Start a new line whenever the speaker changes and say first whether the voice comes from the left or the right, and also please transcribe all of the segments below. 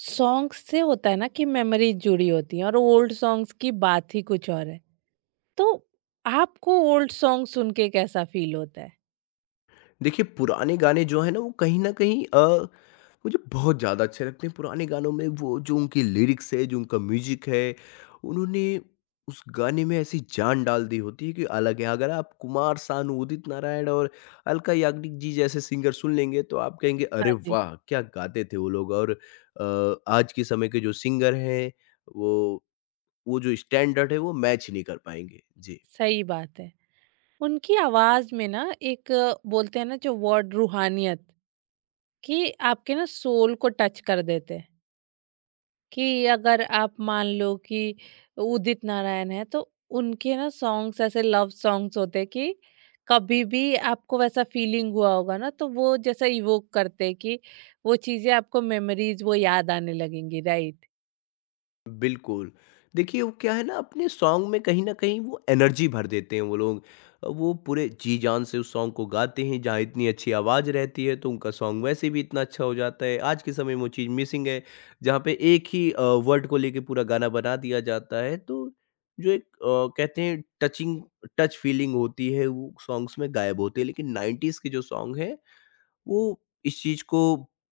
right: Songs से होता है ना कि मेमोरीज जुड़ी होती हैं और ओल्ड सॉन्ग्स की बात ही कुछ और है। तो आपको ओल्ड सॉन्ग सुन के कैसा फ़ील होता है?
left: देखिए, पुराने गाने जो हैं ना वो कहीं न कहीं मुझे बहुत ज़्यादा अच्छे लगते हैं। पुराने गानों में वो जो उनकी लिरिक्स है, जो उनका म्यूज़िक है, उन्होंने उस गाने में ऐसी जान डाल दी होती है कि अलग है। अगर आप कुमार सानू, उदित नारायण और अलका याग्निक जी जैसे सिंगर सुन लेंगे तो आप कहेंगे, "अरे
right: हाँ जी।
left: वाह! क्या गाते थे वो लोग।" और आज के समय के जो सिंगर हैं, वो वो जो स्टैंडर्ड है वो मैच ही नहीं कर पाएँगे। जी।
right: सही बात है। उनकी आवाज़ में ना एक बोलते हैं ना जो वर्ड रूहानियत कि आपके ना सोल को टच कर देते हैं। कि अगर आप मान लो कि उदित नारायण है तो उनके ना सॉन्ग्स ऐसे लव सॉन्ग्स होते हैं कि कभी भी आपको वैसा फीलिंग हुआ होगा ना तो वो जैसा इवोक करते हैं कि वो चीजें आपको मेमोरीज वो याद आने लगेंगी, राइट।
left: बिल्कुल। देखिए, वो क्या है ना, अपने सॉन्ग में कहीं न कहीं वो एनर्जी भर देते हैं वो लोग। वो पूरे जी-जान से उस सॉन्ग को गाते हैं, जहाँ इतनी अच्छी आवाज़ रहती है तो उनका सॉन्ग वैसे भी इतना अच्छा हो जाता है। आज के समय में वो चीज़ मिसिंग है, जहाँ पे एक ही वर्ड को लेके पूरा गाना बना दिया जाता है। तो जो एक कहते हैं टचिंग टच फीलिंग होती है, वो सॉन्ग्स में गायब होती है। लेकिन 90s के जो सॉन्ग हैं, वो इस चीज़ को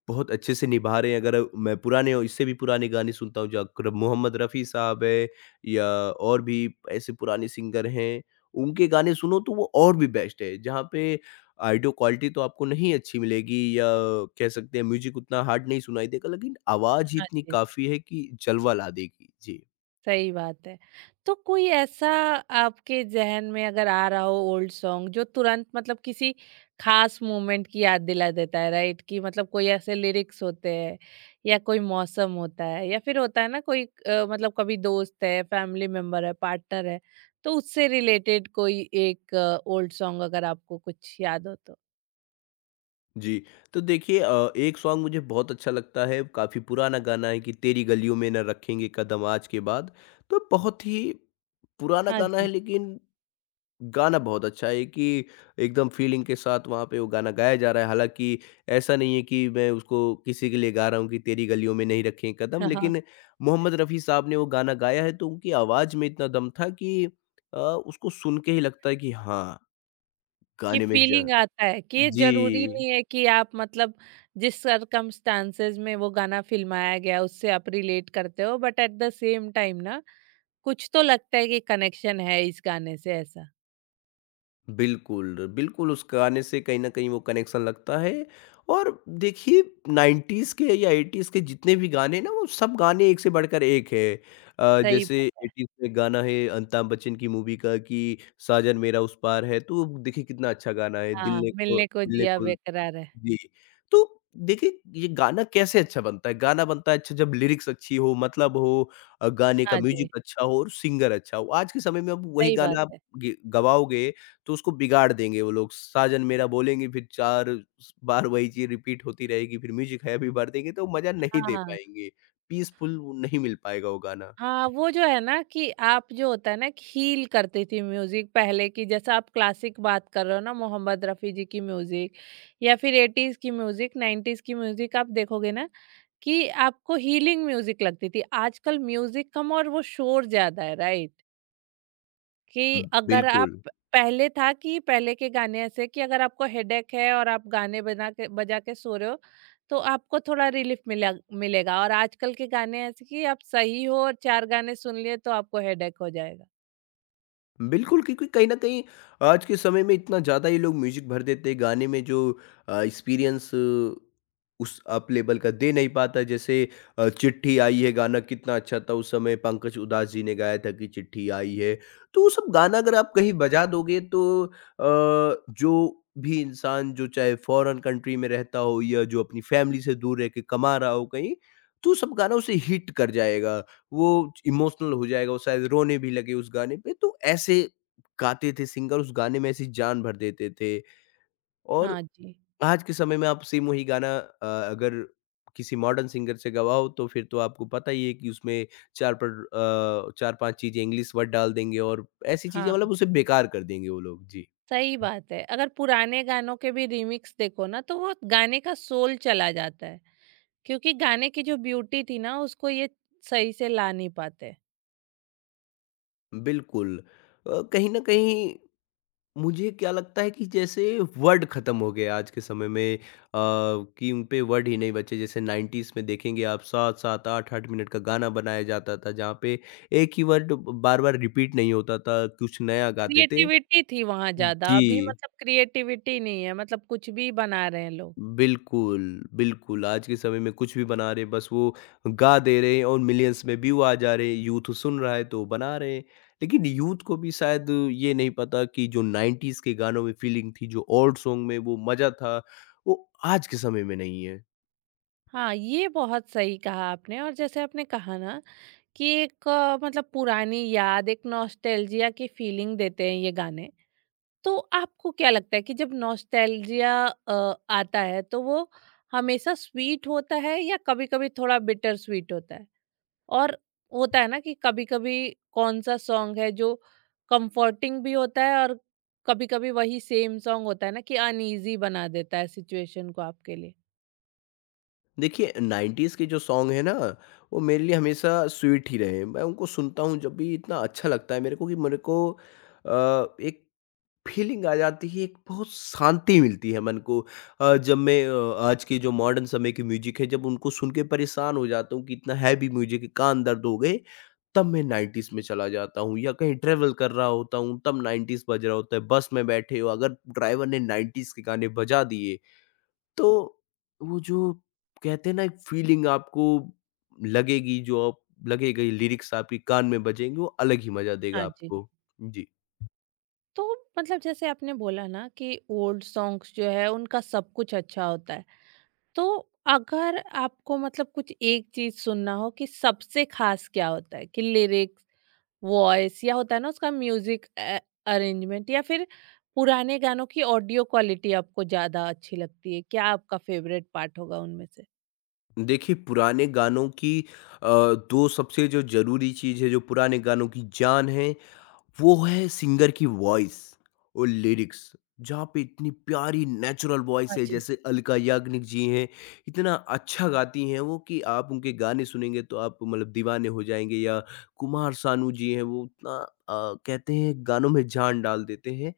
left: बहुत अच्छे से निभा रहे हैं। अगर मैं पुराने और इससे भी पुराने गाने सुनता हूँ जो अकरम मोहम्मद रफ़ी साहब है या और भी ऐसे पुराने सिंगर हैं, उनके गाने सुनो तो वो और भी बेस्ट है। जहाँ पे ऑडियो क्वालिटी तो आपको नहीं अच्छी मिलेगी या कह सकते हैं म्यूज़िक उतना हार्ड नहीं सुनाई देगा, लेकिन आवाज़ ही
right: हाँ,
left: इतनी काफ़ी है कि जलवा ला देगी। जी।
right: सही बात है। तो कोई ऐसा आपके ज़हन में अगर आ रहा हो ओल्ड सॉन्ग जो तुरंत मतलब किसी खास मोमेंट की याद दिला देता है, राइट? कि मतलब कोई ऐसे लिरिक्स होते हैं या कोई मौसम होता है या फिर होता है ना कोई मतलब कभी दोस्त है, फैमिली मेंबर है, पार्टनर है, तो उससे रिलेटेड कोई एक ओल्ड सॉन्ग अगर आपको कुछ याद हो तो?
left: जी, तो देखिए एक सॉन्ग मुझे बहुत अच्छा लगता है, काफ़ी पुराना गाना है कि तेरी गलियों में ना रखेंगे कदम आज के बाद। तो बहुत ही पुराना
right: हाँ
left: गाना है,
right: जी।
left: लेकिन गाना बहुत अच्छा है कि एकदम फ़ीलिंग के साथ वहाँ पे वो गाना गाया जा रहा है। हालाँकि ऐसा नहीं है कि मैं उसको किसी के लिए गा रहा हूँ कि तेरी गलियों में नहीं रखें कदम, लेकिन मोहम्मद रफ़ी साहब ने वो गाना गाया है तो उनकी आवाज़ में इतना दम था कि उसको सुन के ही लगता है कि हाँ,
right: कि
left: गाने में जान।
right: फीलिंग आता है कि ये
left: जी।
right: जरूरी नहीं है कि आप मतलब जिस सरकमस्टांसेस में वो गाना फिल्माया गया उससे आप रिलेट करते हो, but at the same time ना कुछ तो लगता है कि कनेक्शन है इस गाने से ऐसा।
left: बिल्कुल, बिल्कुल उस गाने से कहीं न कहीं वो कनेक्शन लगता है। और देखिए, 90s के या 80s के जितने भी गाने हैं ना, वो सब गाने एक से बढ़कर एक है।
right: सही
left: जैसे
right: बात है।
left: 80s में गाना है अमिताभ बच्चन की मूवी का कि साजन मेरा उस पार है, तो देखिए कितना अच्छा गाना है, दिल
right: हाँ,
left: ने खो
right: मिलने को
left: दिल ने
right: जिया
left: खो।
right: बेकरार है।
left: जी, तो देखिए ये गाना कैसे अच्छा बनता है? गाना बनता है अच्छा जब लिरिक्स अच्छी हो, मतलब हो, गाने का
right: हाँ जी।
left: म्यूज़िक अच्छा हो और सिंगर अच्छा हो। आज के समय में अब वही
right: सही बात
left: गाना आप
right: है।
left: गे गवाओगे तो उसको बिगाड़ देंगे वो लोग। साजन मेरा बोलेंगे फिर 4 स बार, वही चीज़ रिपीट होती रहेगी, फिर म्यूज़िक है भी भर देंगे तो मज़ा नहीं दे
right: हाँ।
left: पाएँगे। पीसफुल वो नहीं मिल पाएगा वो गाना।
right: हाँ, वो जो है ना कि आप जो होता है ना हील करती थी म्यूजिक पहले की, जैसा आप क्लासिक बात कर रहे हो ना मोहम्मद रफ़ी जी की म्यूजिक या फिर एटीज की म्यूजिक, नाइन्टीज की म्यूजिक, आप देखोगे ना कि आपको हीलिंग म्यूजिक लगती थी। आजकल म्यूजिक कम और वो शोर ज़्यादा है, राइट? कि
left: हुँ,
right: अगर आप
left: बिल्कुल।
right: पहले था कि पहले के गाने ऐसे कि अगर आपको हेडेक है और आप गाने बना के बजा के सो रहे हो, तो आपको थोड़ा रिलीफ मिला मिलेगा और आजकल के गाने ऐसे कि आप सही हो और 4 गाने सुन लिए तो आपको हेडेक हो जाएगा।
left: बिल्कुल, क्योंकि कहीं न कहीं आज के समय में इतना ज़्यादा ये लोग म्यूज़िक भर देते हैं, गाने में जो एक्सपीरियंस उस अप लेवल का, दे नहीं पाता। जैसे चिट्ठी आई है, गाना कितना अच्छा था उस समय, पंकज उधास जी ने गाया था कि चिट्ठी आई है। तो वो सब गाना अगर आप कहीं बजा दोगे तो जो भी इंसान जो चाहे फ़ॉरेन कंट्री में रहता हो या जो अपनी फैमिली से दूर रह के कमा रहा हो कहीं, तो सब गाना उसे हिट कर जाएगा। वो इमोशनल हो जाएगा, वो शायद रोने भी लगे उस गाने पे, तो ऐसे गाते थे सिंगर, उस गाने में ऐसी जान भर देते थे। और
right: हाँ जी।
left: आज के समय में आप सेम वही गाना अगर किसी मॉडर्न सिंगर से गवाओ, तो फिर तो आपको पता ही है कि उसमें 4 4-5 चीज़ें इंग्लिश वर्ड डाल देंगे और ऐसी चीज़ें,
right: हाँ,
left: मतलब उसे बेकार कर देंगे वो लोग। जी,
right: सही बात है। अगर पुराने गानों के भी रीमिक्स देखो ना, तो वो गाने का सोल चला जाता है। क्योंकि गाने की जो ब्यूटी थी ना उसको ये सही से ला नहीं पाते।
left: बिल्कुल। कहीं न कहीं मुझे क्या लगता है कि जैसे वर्ड ख़त्म हो गए आज के समय में, कि उन पे वर्ड ही नहीं बचे। जैसे 90s में देखेंगे आप, 7-7 8-8 मिनट का गाना बनाया जाता था, जहाँ पे एक ही वर्ड बार-बार रिपीट नहीं होता था, कुछ नया गाते थे।
right: क्रिएटिविटी थी वहाँ ज़्यादा, अभी
left: जी।
right: मतलब क्रिएटिविटी नहीं है, मतलब कुछ भी बना रहे हैं लोग।
left: बिल्कुल, बिल्कुल, आज के समय में कुछ भी बना रहे, बस वो गा दे रहे हैं और मिलियंस में व्यू आ जा रहे हैं, यूथ सुन रहा है तो वो बना रहे हैं। लेकिन यूथ को भी शायद ये नहीं पता कि जो 90s के गानों में फीलिंग थी, जो ओल्ड सॉन्ग में वो मज़ा था, वो आज के समय में नहीं है।
right: हाँ, ये बहुत सही कहा आपने। और जैसे आपने कहा ना कि एक मतलब पुरानी याद, एक नॉस्टैल्जिया की फीलिंग देते हैं ये गाने। तो आपको क्या लगता है कि जब नॉस्टैल्जिया आता है तो वो हमेशा स्वीट होता है या कभी-कभी थोड़ा बिटर स्वीट होता है? और होता है ना कि कभी-कभी कौन सा सॉन्ग है जो कंफर्टिंग भी होता है और कभी-कभी वही सेम सॉन्ग होता है ना कि अनईजी बना देता है सिचुएशन को आपके लिए।
left: देखिए, 90s के जो सॉन्ग हैं ना, वो मेरे लिए हमेशा स्वीट ही रहे हैं। मैं उनको सुनता हूँ जब भी, इतना अच्छा लगता है मेरे को, कि मेरे को एक फ़ीलिंग आ जाती है, एक बहुत शांति मिलती है मन को। जब मैं आज के जो मॉडर्न समय के म्यूज़िक है, जब उनको सुन के परेशान हो जाता हूँ कि इतना हैवी म्यूज़िक है, कान दर्द हो गए, तब मैं 90s में चला जाता हूँ। या कहीं ट्रैवल कर रहा होता हूँ, तब 90s बज रहा होता है। बस में बैठे हो, अगर ड्राइवर ने 90s के गाने बजा दिए, तो वो जो कहते हैं ना, एक फ़ीलिंग आपको लगेगी, जो आप, लगेगा, ये लिरिक्स आपके कान में बजेंगे, वो अलग ही मज़ा देगा
right: हाँ जी।
left: आपको। जी।
right: तो मतलब जैसे आपने बोला ना कि ओल्ड सॉन्ग्स जो है उनका सब कुछ अच्छा होता है। तो अगर आपको मतलब कुछ एक चीज़ सुनना हो कि सबसे खास क्या होता है? कि लिरिक्स, वॉइस, या होता है ना उसका म्यूजिक अरेंजमेंट, या फिर पुराने गानों की ऑडियो क्वालिटी आपको ज्यादा अच्छी लगती है, क्या आपका फेवरेट पार्ट होगा उनमें से?
left: देखिए, पुराने गानों की अ, 2 सबसे जो ज़रूरी चीज़ है, जो पुराने गानों की जान है, वो है सिंगर की वॉइस और लिरिक्स। जहाँ पे इतनी प्यारी नेचुरल
right: हाँ
left: वॉइस है,
right: जी।
left: जैसे अलका याग्निक जी हैं, इतना अच्छा गाती हैं वो कि आप उनके गाने सुनेंगे तो आप मतलब दीवाने हो जाएँगे। या कुमार सानू जी हैं, वो इतना कहते हैं गानों में जान डाल देते हैं।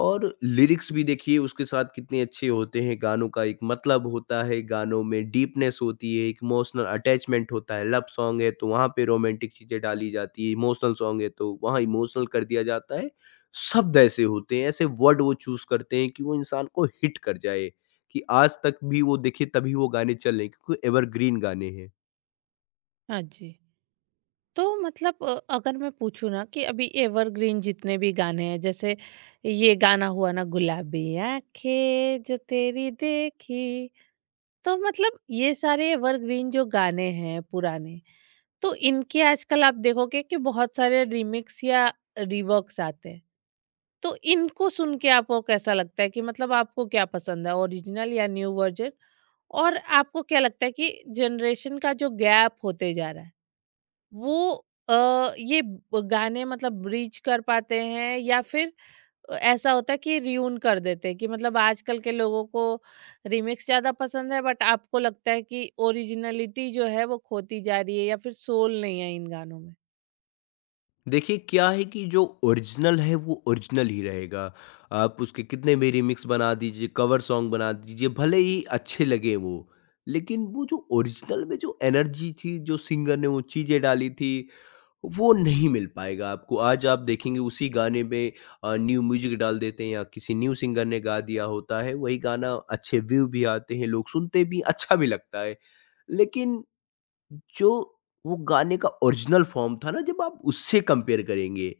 left: और लिरिक्स भी देखिए उसके साथ कितने अच्छे होते हैं, गानों का एक मतलब होता है, गानों में डीपनेस होती है, एक इमोशनल अटैचमेंट होता है, लव सॉन्ग है तो वहाँ पे रोमांटिक चीज़ें डाली जाती है, इमोशनल सॉन्ग है तो वहाँ इमोशनल कर दिया जाता है। शब्द ऐसे होते हैं, ऐसे वर्ड वो चूज़ करते हैं कि वो इंसान को हिट कर जाए, कि आज तक भी वो देखे तभी वो गाने चलें, क्योंकि एवरग्रीन गाने हैं।
right: हाँ जी। तो मतलब अगर मैं पूछूं ना कि अभी एवरग्रीन जितने भी गाने हैं, जैसे ये गाना हुआ ना गुलाबी आंखें जो तेरी देखी, तो मतलब ये सारे एवरग्रीन जो गाने हैं पुराने, तो इनके आजकल आप देखोगे कि बहुत सारे रिमिक्स या रिवर्क्स आते हैं, तो इनको सुन के आपको कैसा लगता है कि मतलब आपको क्या पसंद है, ओरिजिनल या न्यू वर्जन? और आपको क्या लगता है कि जनरेशन का जो गैप होते जा रहा है वो ये ब गाने मतलब ब्रिज कर पाते हैं या फिर ऐसा होता है कि रियून कर देते हैं कि मतलब आजकल के लोगों को रीमिक्स ज़्यादा पसंद है, बट आपको लगता है कि ओरिजिनलिटी जो है वो खोती जा रही है या फिर सोल नहीं है इन गानों में?
left: देखिए, क्या है कि जो ओरिजिनल है वो ओरिजिनल ही रहेगा। आप उसके कितने भी रीमिक्स बना दीजिए, कवर सॉन्ग बना दीजिए, भले ही अच्छे लगें वो। लेकिन वो जो ओरिजिनल में जो एनर्जी थी, जो सिंगर ने वो चीज़ें डाली थी, वो नहीं मिल पाएगा आपको। आज आप देखेंगे उसी गाने में न्यू म्यूज़िक डाल देते हैं या किसी न्यू सिंगर ने गा दिया होता है, वही गाना, अच्छे व्यू भी आते हैं, लोग सुनते भी, अच्छा भी लगता है। लेकिन जो वो गाने का ओरिजिनल फ़ॉर्म था ना, जब आप उससे कंपेयर करेंगे,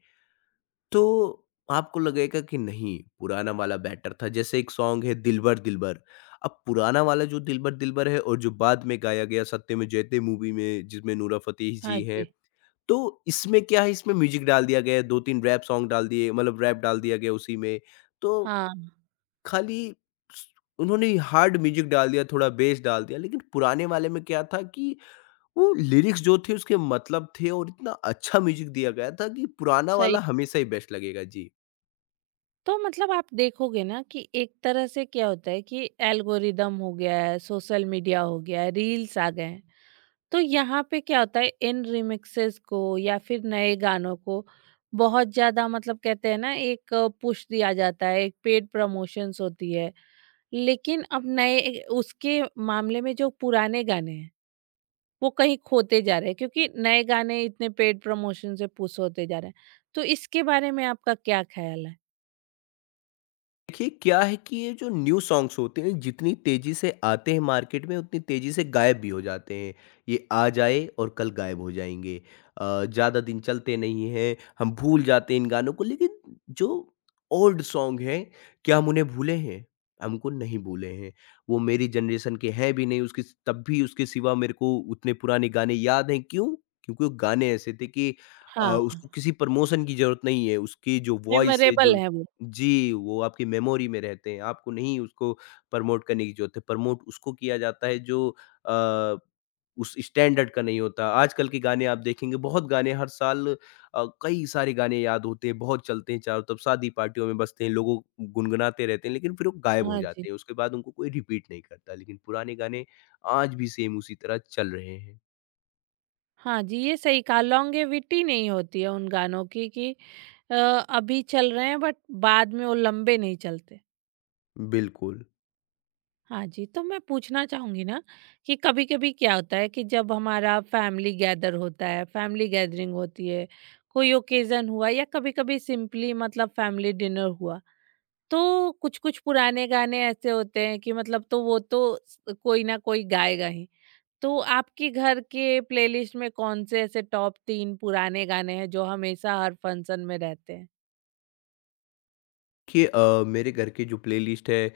left: तो आपको लगेगा कि नहीं, पुराना वाला बेटर था। जैसे एक सॉन्ग है दिलबर दिलबर, अब पुराना वाला जो दिलबर दिलबर है और जो बाद में गाया गया सत्यम जयते मूवी में, जिसमें नूरा फ़तेही जी
right: हाँ
left: हैं,
right: जी।
left: तो इसमें क्या है, इसमें म्यूज़िक डाल दिया गया है, 2-3 रैप सॉन्ग डाल दिए, मतलब रैप डाल दिया गया उसी में। तो
right: हाँ,
left: खाली स उन्होंने हार्ड म्यूज़िक डाल दिया, थोड़ा बेस डाल दिया, लेकिन पुराने वाले में क्या था कि वो लिरिक्स जो थे उसके मतलब थे, और इतना अच्छा म्यूज़िक दिया गया था कि पुराना
right: सही।
left: वाला हमेशा ही बेस्ट लगेगा। जी।
right: तो मतलब आप देखोगे ना कि एक तरह से क्या होता है कि एल्गोरिदम हो गया है, सोशल मीडिया हो गया है, रील्स आ गए हैं, तो यहाँ पे क्या होता है इन रिमिक्सेस को या फिर नए गानों को बहुत ज्यादा मतलब कहते हैं ना एक पुश दिया जाता है, एक पेड प्रमोशंस होती है। लेकिन अब नए उसके मामले में जो पुराने गाने हैं वो कहीं खोते जा रहे हैं, क्योंकि नए गाने इतने पेड प्रमोशन से पुश होते जा रहे हैं। तो इसके बारे में आपका क्या ख्याल है?
left: देखिए, क्या है कि ये जो न्यू सॉन्ग्स होते हैं, जितनी तेजी से आते हैं मार्केट में उतनी तेजी से गायब भी हो जाते हैं। ये आ जाए और कल गायब हो जाएंगे, ज़्यादा दिन चलते नहीं हैं, हम भूल जाते हैं इन गानों को। लेकिन जो ओल्ड सॉन्ग हैं, क्या हम उन्हें भूले हैं? हमको नहीं भूले हैं। वो मेरी जनरेशन के हैं भी नहीं उसके, तब भी उसके सिवा मेरे को उतने पुराने गाने याद हैं, क्यों? क्योंकि वो गाने ऐसे थे कि
right: हाँ,
left: उसको किसी प्रमोशन की जरूरत नहीं है। उसकी जो वॉइस है, जो
right: मेमोरेबल है वो।
left: जी, वो आपकी मेमोरी में रहते हैं, आपको नहीं उसको प्रमोट करने की ज़रूरत है। प्रमोट उसको किया जाता है जो अ, उस स्टैंडर्ड का नहीं होता। आजकल के गाने आप देखेंगे, बहुत गाने हर साल, कई सारे गाने याद होते हैं, बहुत चलते हैं चारों तरफ, शादी पार्टियों में बजते हैं, लोगों गुनगुनाते रहते हैं, लेकिन फिर वो गायब हो
right: हाँ जी।
left: जाते हैं, उसके बाद उनको कोई रिपीट नहीं करता। लेकिन पुराने गाने आज भी सेम उसी तरह चल रहे हैं।
right: हाँ जी, ये सही कहा, लॉन्गेविटी नहीं होती है उन गानों की कि अभी चल रहे हैं, बट बाद में वो लंबे नहीं चलते।
left: बिल्कुल।
right: हाँ जी, तो मैं पूछना चाहूँगी ना कि कभी-कभी क्या होता है कि जब हमारा फैमिली गैदर होता है, फैमिली गैदरिंग होती है, कोई ओकेज़न हुआ या कभी-कभी सिंपली मतलब फैमिली डिनर हुआ, तो कुछ-कुछ पुराने गाने ऐसे होते हैं कि मतलब तो वो तो स कोई ना कोई गाएगा ही। तो आपके घर के प्लेलिस्ट में कौन से ऐसे टॉप 3 पुराने गाने हैं जो हमेशा हर फंक्शन में रहते हैं?
left: देखिए, मेरे घर की जो प्लेलिस्ट है,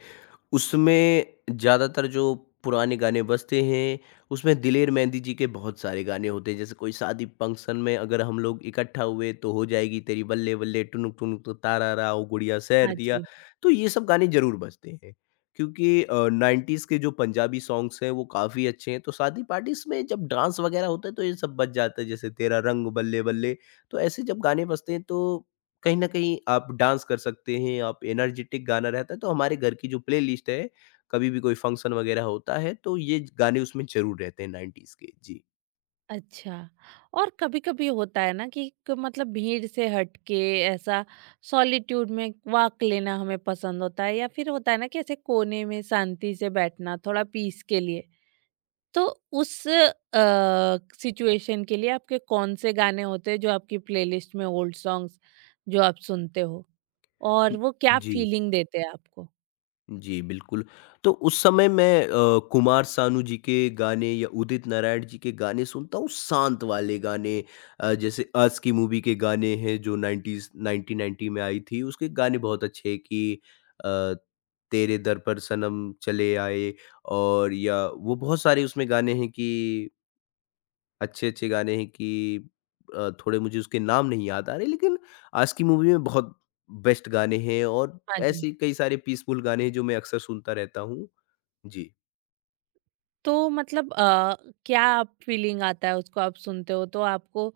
left: उसमें ज़्यादातर जो पुराने गाने बजते हैं, उसमें दिलेर मेहंदी जी के बहुत सारे गाने होते हैं। जैसे कोई शादी फंक्शन में अगर हम लोग इकट्ठा हुए, तो हो जाएगी तेरी बल्ले बल्ले, टुनुक टुनुक तारारा, ओ गुड़िया सैर
right: हाँ
left: दिया।
right: जी।
left: तो ये सब गाने ज़रूर बजते हैं, क्योंकि 90s के जो पंजाबी सॉन्ग्स हैं वो काफ़ी अच्छे हैं। तो शादी पार्टीज़ में जब डांस वगैरह होता है, तो ये सब बज जाता है, जैसे तेरा रंग बल्ले बल्ले। तो ऐसे जब गाने बजते हैं, तो कहीं न कहीं आप डांस कर सकते हैं, आप एनर्जेटिक गाना रहता है, तो हमारे घर की जो प्लेलिस्ट है, कभी भी कोई फंक्शन वगैरह होता है तो ये गाने उसमें ज़रूर रहते हैं 90s के। जी।
right: अच्छा। और कभी-कभी होता है ना कि क मतलब भीड़ से हट के ऐसा सॉलिट्यूड में वॉक लेना हमें पसंद होता है या फिर होता है ना कि ऐसे कोने में शांति से बैठना थोड़ा पीस के लिए। तो उस सिचुएशन के लिए आपके कौन से गाने होते हैं जो आपकी प्लेलिस्ट में ओल्ड सॉन्ग्स जो आप सुनते हो, और वो क्या
left: जी।
right: फीलिंग देते हैं आपको?
left: जी, बिल्कुल। तो उस समय मैं कुमार सानू जी के गाने या उदित नारायण जी के गाने सुनता हूँ, शांत वाले गाने। जैसे अस की मूवी के गाने हैं जो 90s 1990 में आई थी, उसके गाने बहुत अच्छे हैं कि अ, तेरे दर पर सनम चले आए। और या वो बहुत सारे उसमें गाने हैं कि अच्छे-अच्छे गाने हैं कि थोड़े मुझे उसके नाम नहीं याद आ रहे, लेकिन आज की मूवी में बहुत बेस्ट गाने हैं। और
right: हाँ
left: ऐसे
right: जी।
left: ही कई सारे पीसफुल गाने हैं जो मैं अक्सर सुनता रहता हूँ। जी।
right: तो मतलब क्या आप फीलिंग आता है उसको आप सुनते हो तो आपको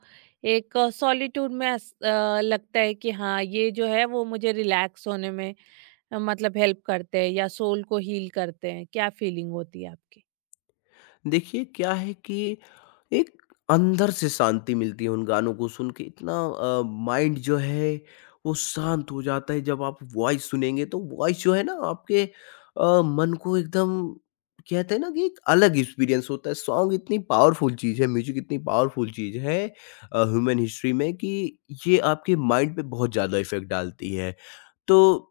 right: एक सॉलिट्यूड में अस लगता है कि हाँ, ये जो है वो मुझे रिलैक्स होने में मतलब हेल्प करते हैं या सोल को हील करते हैं, क्या फीलिंग होती है आपकी?
left: देखिए, क्या है कि एक अंदर से शांति मिलती है उन गानों को सुन के, इतना माइंड जो है वो शांत हो जाता है। जब आप वॉइस सुनेंगे तो वॉइस जो है ना, आपके मन को एकदम, कहते हैं ना, कि एक अलग एक्सपीरियंस होता है। सॉन्ग इतनी पावरफुल चीज़ है, म्यूजिक इतनी पावरफुल चीज़ है ह्यूमन हिस्ट्री में, कि ये आपके माइंड पे बहुत ज़्यादा इफेक्ट डालती है। तो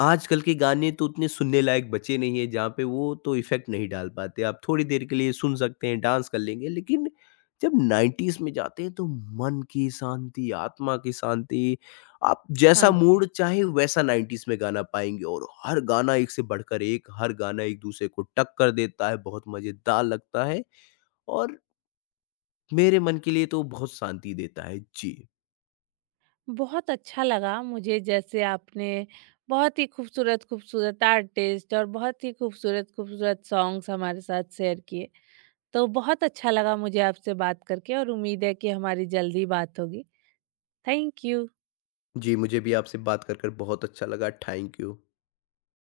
left: आजकल के गाने तो उतने सुनने लायक बचे नहीं है, जहाँ पे वो तो इफ़ेक्ट नहीं डाल पाते। आप थोड़ी देर के लिए सुन सकते हैं, डांस कर लेंगे, लेकिन जब 90s में जाते हैं तो मन की शांति, आत्मा की शांति, आप जैसा
right: हाँ
left: मूड
right: जी।
left: चाहे वैसा 90s में गाना पाएँगे। और हर गाना एक से बढ़कर एक, हर गाना एक दूसरे को टक्कर देता है, बहुत मज़ेदार लगता है। और मेरे मन के लिए तो बहुत शांति देता है। जी।
right: बहुत अच्छा लगा मुझे जैसे आपने बहुत ही खूबसूरत खूबसूरत आर्टिस्ट और बहुत ही खूबसूरत खूबसूरत सॉन्ग्स हमारे साथ शेयर किए। तो बहुत अच्छा लगा मुझे आपसे बात करके और उम्मीद है कि हमारी जल्दी बात होगी। Thank you.
left: जी, मुझे भी आपसे बात कर बहुत अच्छा लगा। Thank you.